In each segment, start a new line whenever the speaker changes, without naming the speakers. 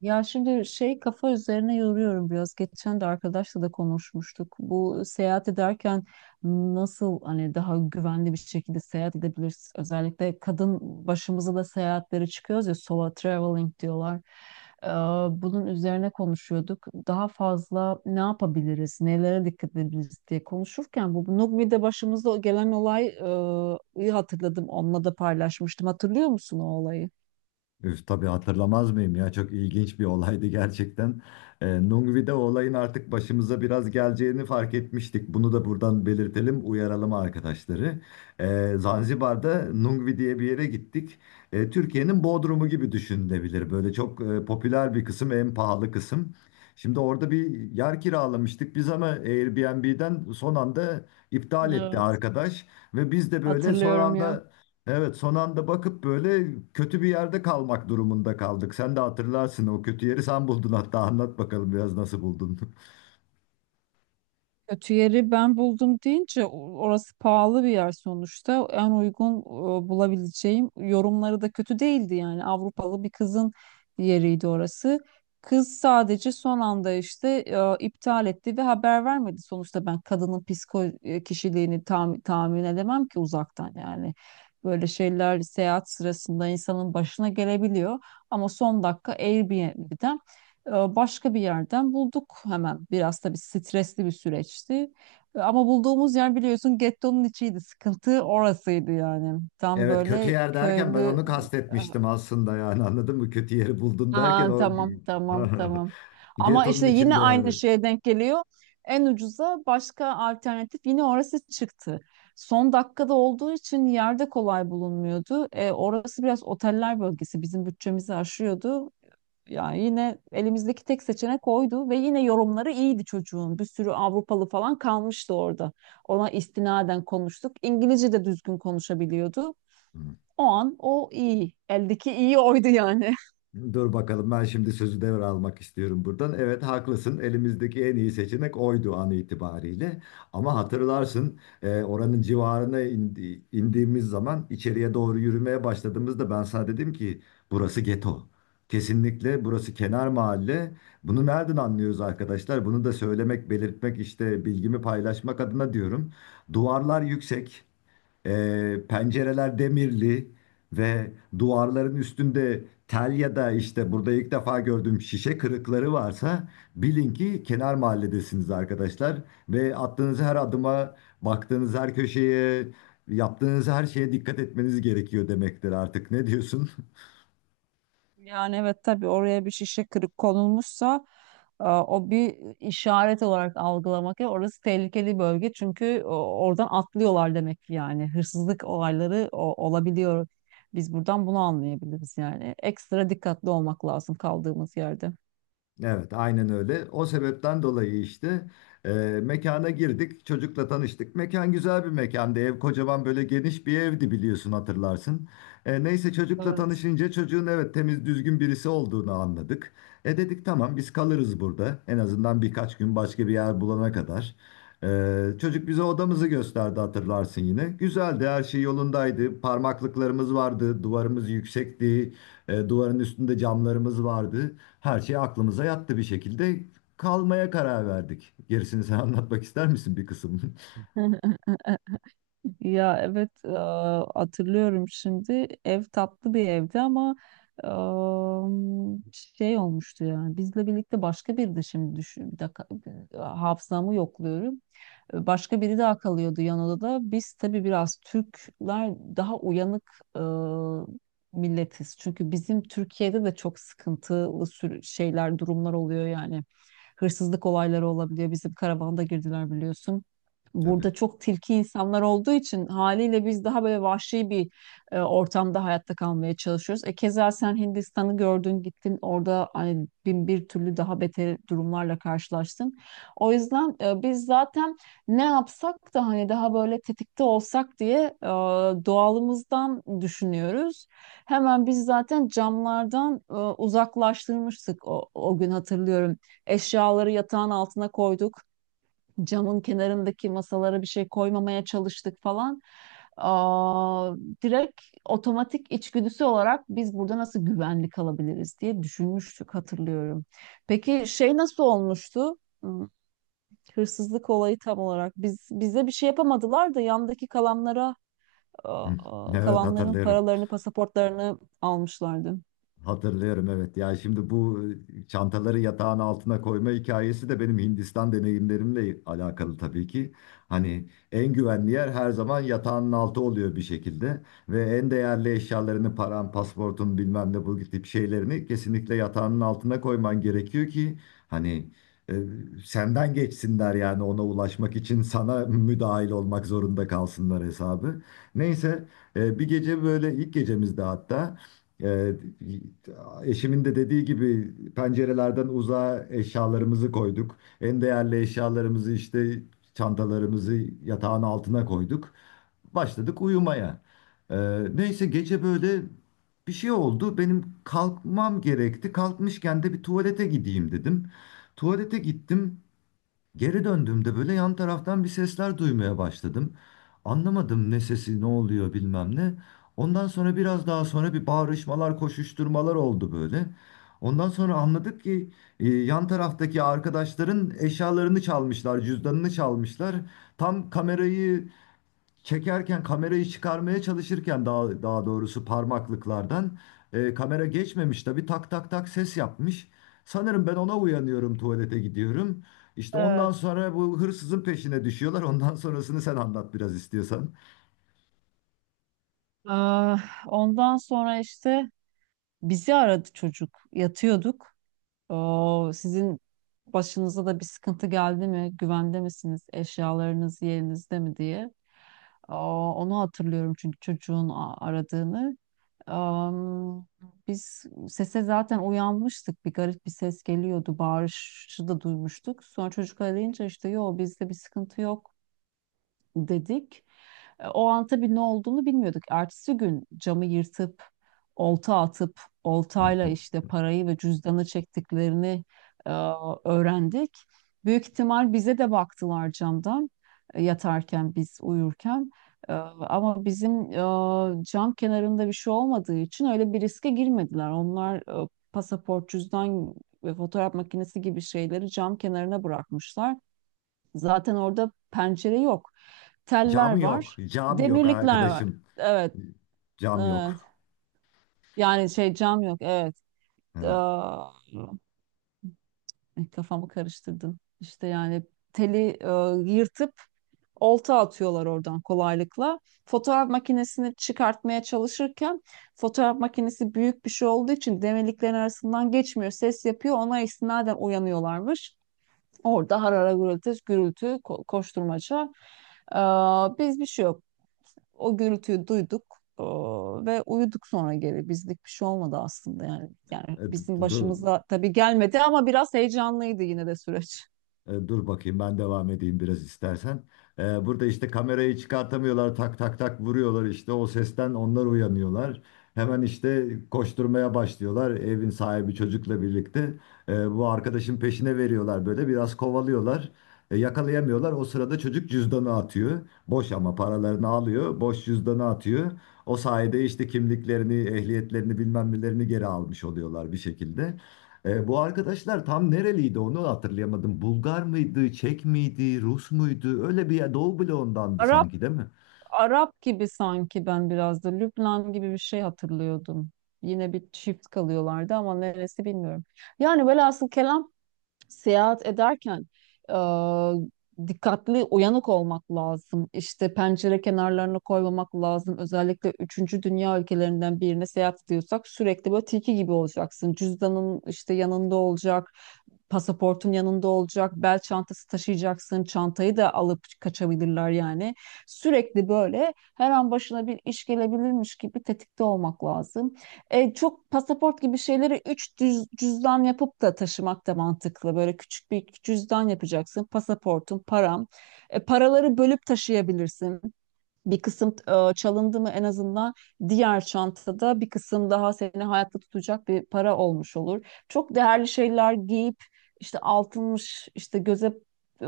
Ya şimdi şey kafa üzerine yoruyorum biraz. Geçen de arkadaşla da konuşmuştuk. Bu seyahat ederken nasıl hani daha güvenli bir şekilde seyahat edebiliriz? Özellikle kadın başımıza da seyahatlere çıkıyoruz ya solo traveling diyorlar. Ee, bunun üzerine konuşuyorduk. Daha fazla ne yapabiliriz, nelere dikkat edebiliriz diye konuşurken bu Nugmi'de başımıza gelen olay iyi hatırladım. Onunla da paylaşmıştım. Hatırlıyor musun o olayı?
Üf, tabii hatırlamaz mıyım ya, çok ilginç bir olaydı gerçekten. Nungvi'de o olayın artık başımıza biraz geleceğini fark etmiştik. Bunu da buradan belirtelim, uyaralım arkadaşları. Zanzibar'da Nungvi diye bir yere gittik. Türkiye'nin Bodrum'u gibi düşünülebilir. Böyle çok popüler bir kısım, en pahalı kısım. Şimdi orada bir yer kiralamıştık biz, ama Airbnb'den son anda iptal etti
Evet,
arkadaş. Ve biz de böyle son
hatırlıyorum ya.
anda evet, son anda bakıp böyle kötü bir yerde kalmak durumunda kaldık. Sen de hatırlarsın o kötü yeri, sen buldun hatta, anlat bakalım biraz nasıl buldun.
Kötü yeri ben buldum deyince orası pahalı bir yer sonuçta. En uygun bulabileceğim yorumları da kötü değildi yani Avrupalı bir kızın yeriydi orası. Kız sadece son anda işte iptal etti ve haber vermedi. Sonuçta ben kadının psiko kişiliğini tam, tahmin edemem ki uzaktan yani. Böyle şeyler seyahat sırasında insanın başına gelebiliyor. Ama son dakika Airbnb'den başka bir yerden bulduk hemen. Biraz tabii stresli bir süreçti. Ama bulduğumuz yer biliyorsun gettonun içiydi. Sıkıntı orasıydı yani. Tam
Evet, kötü
böyle
yer derken ben
köylü...
onu kastetmiştim aslında, yani anladın mı? Kötü yeri buldun derken
Aa,
o
tamam tamam tamam. Ama
getonun
işte yine
içinde
aynı
yani.
şeye denk geliyor. En ucuza başka alternatif yine orası çıktı. Son dakikada olduğu için yerde kolay bulunmuyordu. Orası biraz oteller bölgesi bizim bütçemizi aşıyordu. Yani yine elimizdeki tek seçenek oydu ve yine yorumları iyiydi çocuğun. Bir sürü Avrupalı falan kalmıştı orada. Ona istinaden konuştuk. İngilizce de düzgün konuşabiliyordu. O an o iyi. Eldeki iyi oydu yani.
Dur bakalım, ben şimdi sözü devralmak istiyorum buradan. Evet haklısın, elimizdeki en iyi seçenek oydu an itibariyle. Ama hatırlarsın oranın civarına indiğimiz zaman içeriye doğru yürümeye başladığımızda ben sana dedim ki burası geto. Kesinlikle burası kenar mahalle. Bunu nereden anlıyoruz arkadaşlar? Bunu da söylemek, belirtmek, işte bilgimi paylaşmak adına diyorum. Duvarlar yüksek. Pencereler demirli ve duvarların üstünde tel ya da işte burada ilk defa gördüğüm şişe kırıkları varsa, bilin ki kenar mahalledesiniz arkadaşlar. Ve attığınız her adıma, baktığınız her köşeye, yaptığınız her şeye dikkat etmeniz gerekiyor demektir artık. Ne diyorsun?
Yani evet tabii oraya bir şişe kırık konulmuşsa o bir işaret olarak algılamak. Ya orası tehlikeli bölge çünkü oradan atlıyorlar demek ki yani. Hırsızlık olayları olabiliyor. Biz buradan bunu anlayabiliriz yani. Ekstra dikkatli olmak lazım kaldığımız yerde.
Evet, aynen öyle. O sebepten dolayı işte e, mekana girdik, çocukla tanıştık. Mekan güzel bir mekandı. Ev kocaman, böyle geniş bir evdi, biliyorsun hatırlarsın. Neyse, çocukla
Evet.
tanışınca çocuğun evet, temiz düzgün birisi olduğunu anladık. E dedik, tamam biz kalırız burada. En azından birkaç gün, başka bir yer bulana kadar. Çocuk bize odamızı gösterdi, hatırlarsın yine. Güzeldi, her şey yolundaydı. Parmaklıklarımız vardı, duvarımız yüksekti, duvarın üstünde camlarımız vardı. Her şey aklımıza yattı bir şekilde, kalmaya karar verdik. Gerisini sen anlatmak ister misin bir kısım?
Ya evet hatırlıyorum şimdi ev tatlı bir evdi ama e, şey olmuştu yani bizle birlikte başka birdi şimdi düşün bir dakika hafızamı yokluyorum. Başka biri daha kalıyordu yan odada. Biz tabii biraz Türkler daha uyanık e, milletiz. Çünkü bizim Türkiye'de de çok sıkıntılı şeyler, durumlar oluyor yani. Hırsızlık olayları olabiliyor. Bizim karavanda girdiler biliyorsun.
Tabii.
Burada çok tilki insanlar olduğu için haliyle biz daha böyle vahşi bir ortamda hayatta kalmaya çalışıyoruz. Keza sen Hindistan'ı gördün, gittin orada hani bin bir türlü daha beter durumlarla karşılaştın. O yüzden biz zaten ne yapsak da hani daha böyle tetikte olsak diye doğalımızdan düşünüyoruz. Hemen biz zaten camlardan uzaklaştırmıştık o gün hatırlıyorum. Eşyaları yatağın altına koyduk. Camın kenarındaki masalara bir şey koymamaya çalıştık falan. Aa, direkt otomatik içgüdüsü olarak biz burada nasıl güvenli kalabiliriz diye düşünmüştük hatırlıyorum. Peki şey nasıl olmuştu? Hırsızlık olayı tam olarak. Biz bize bir şey yapamadılar da yandaki kalanlara
Hı. Evet,
kalanların
hatırlıyorum.
paralarını, pasaportlarını almışlardı.
Hatırlıyorum, evet. Ya şimdi bu çantaları yatağın altına koyma hikayesi de benim Hindistan deneyimlerimle alakalı tabii ki. Hani en güvenli yer her zaman yatağın altı oluyor bir şekilde ve en değerli eşyalarını, paran, pasportun, bilmem ne, bu tip şeylerini kesinlikle yatağının altına koyman gerekiyor ki hani, e, senden geçsinler yani, ona ulaşmak için sana müdahil olmak zorunda kalsınlar hesabı. Neyse, bir gece böyle, ilk gecemizde hatta, ee, eşimin de dediği gibi pencerelerden uzağa eşyalarımızı koyduk. En değerli eşyalarımızı, işte çantalarımızı, yatağın altına koyduk. Başladık uyumaya. Neyse, gece böyle bir şey oldu. Benim kalkmam gerekti. Kalkmışken de bir tuvalete gideyim dedim. Tuvalete gittim. Geri döndüğümde böyle yan taraftan bir sesler duymaya başladım. Anlamadım, ne sesi, ne oluyor, bilmem ne. Ondan sonra, biraz daha sonra, bir bağırışmalar, koşuşturmalar oldu böyle. Ondan sonra anladık ki yan taraftaki arkadaşların eşyalarını çalmışlar, cüzdanını çalmışlar. Tam kamerayı çekerken, kamerayı çıkarmaya çalışırken, daha doğrusu parmaklıklardan kamera geçmemiş tabii, tak tak tak ses yapmış. Sanırım ben ona uyanıyorum, tuvalete gidiyorum. İşte ondan
Evet.
sonra bu hırsızın peşine düşüyorlar. Ondan sonrasını sen anlat biraz, istiyorsan.
Aa, ondan sonra işte bizi aradı çocuk. Yatıyorduk. Oo, sizin başınıza da bir sıkıntı geldi mi? Güvende misiniz? Eşyalarınız yerinizde mi diye. Aa, onu hatırlıyorum çünkü çocuğun aradığını. Am, biz sese zaten uyanmıştık. Bir garip bir ses geliyordu. Bağırışı da duymuştuk. Sonra çocuk arayınca işte yo bizde bir sıkıntı yok dedik. O an tabii ne olduğunu bilmiyorduk. Ertesi gün camı yırtıp, olta atıp, oltayla işte parayı ve cüzdanı çektiklerini e, öğrendik. Büyük ihtimal bize de baktılar camdan yatarken biz uyurken. Ama bizim cam kenarında bir şey olmadığı için öyle bir riske girmediler. Onlar pasaport, cüzdan ve fotoğraf makinesi gibi şeyleri cam kenarına bırakmışlar. Zaten orada pencere yok. Teller
Cam yok,
var.
cam yok
Demirlikler var.
arkadaşım.
Evet.
Cam
Evet.
yok.
Yani şey cam yok. Evet.
Ha.
Aa, kafamı karıştırdın. İşte yani teli yırtıp olta atıyorlar oradan kolaylıkla. Fotoğraf makinesini çıkartmaya çalışırken fotoğraf makinesi büyük bir şey olduğu için demirliklerin arasından geçmiyor. Ses yapıyor. Ona istinaden uyanıyorlarmış. Orada harara gürültü, gürültü, koşturmaca. Aa, biz bir şey yok. O gürültüyü duyduk ve uyuduk sonra geri. Bizlik bir şey olmadı aslında yani. Yani
E, d-
bizim
d- d-
başımıza tabii gelmedi ama biraz heyecanlıydı yine de süreç.
Dur bakayım, ben devam edeyim biraz, istersen. Burada işte kamerayı çıkartamıyorlar, tak tak tak vuruyorlar, işte o sesten onlar uyanıyorlar. Hemen işte koşturmaya başlıyorlar, evin sahibi çocukla birlikte. Bu arkadaşın peşine veriyorlar, böyle biraz kovalıyorlar. Yakalayamıyorlar, o sırada çocuk cüzdanı atıyor. Boş, ama paralarını alıyor, boş cüzdanı atıyor. O sayede işte kimliklerini, ehliyetlerini, bilmem nelerini geri almış oluyorlar bir şekilde. Bu arkadaşlar tam nereliydi onu hatırlayamadım. Bulgar mıydı, Çek miydi, Rus muydu? Öyle bir yer, Doğu bloğundandı
Arap
sanki, değil mi?
Arap gibi sanki ben biraz da Lübnan gibi bir şey hatırlıyordum. Yine bir çift kalıyorlardı ama neresi bilmiyorum. Yani velhasıl kelam seyahat ederken e, dikkatli, uyanık olmak lazım. İşte pencere kenarlarına koymamak lazım. Özellikle üçüncü dünya ülkelerinden birine seyahat ediyorsak sürekli böyle tilki gibi olacaksın. Cüzdanın işte yanında olacak. Pasaportun yanında olacak, bel çantası taşıyacaksın, çantayı da alıp kaçabilirler yani. Sürekli böyle her an başına bir iş gelebilirmiş gibi tetikte olmak lazım. Çok pasaport gibi şeyleri 3 cüzdan yapıp da taşımak da mantıklı. Böyle küçük bir cüzdan yapacaksın. Pasaportun, param. Paraları bölüp taşıyabilirsin bir kısım çalındı mı en azından diğer çantada bir kısım daha seni hayatta tutacak bir para olmuş olur. Çok değerli şeyler giyip işte altınmış işte göze e,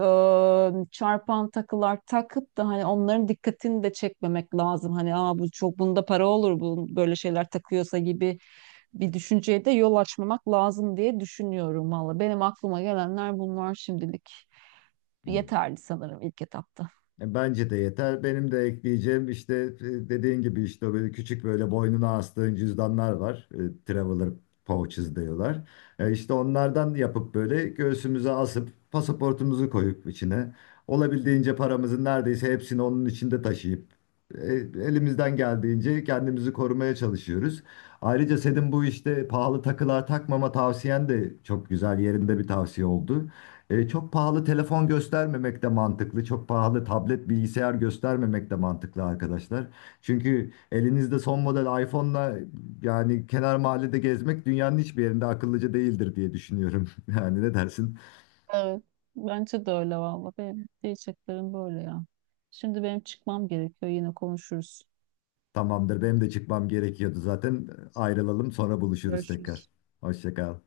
çarpan takılar takıp da hani onların dikkatini de çekmemek lazım. Hani bu çok bunda para olur bu böyle şeyler takıyorsa gibi bir düşünceye de yol açmamak lazım diye düşünüyorum valla. Benim aklıma gelenler bunlar şimdilik
Hmm.
yeterli sanırım ilk etapta.
Bence de yeter. Benim de ekleyeceğim işte, dediğin gibi, işte böyle küçük, böyle boynuna astığın cüzdanlar var. Traveler pouches diyorlar. İşte onlardan yapıp, böyle göğsümüze asıp, pasaportumuzu koyup içine, olabildiğince paramızın neredeyse hepsini onun içinde taşıyıp e, elimizden geldiğince kendimizi korumaya çalışıyoruz. Ayrıca senin bu işte pahalı takılar takmama tavsiyen de çok güzel, yerinde bir tavsiye oldu. Çok pahalı telefon göstermemek de mantıklı. Çok pahalı tablet, bilgisayar göstermemek de mantıklı arkadaşlar. Çünkü elinizde son model iPhone'la yani kenar mahallede gezmek dünyanın hiçbir yerinde akıllıca değildir diye düşünüyorum. Yani ne dersin?
Evet. Bence de öyle valla. Benim diyeceklerim böyle ya. Şimdi benim çıkmam gerekiyor. Yine konuşuruz.
Tamamdır, benim de çıkmam gerekiyordu zaten. Ayrılalım, sonra buluşuruz
Görüşürüz.
tekrar. Hoşça kal.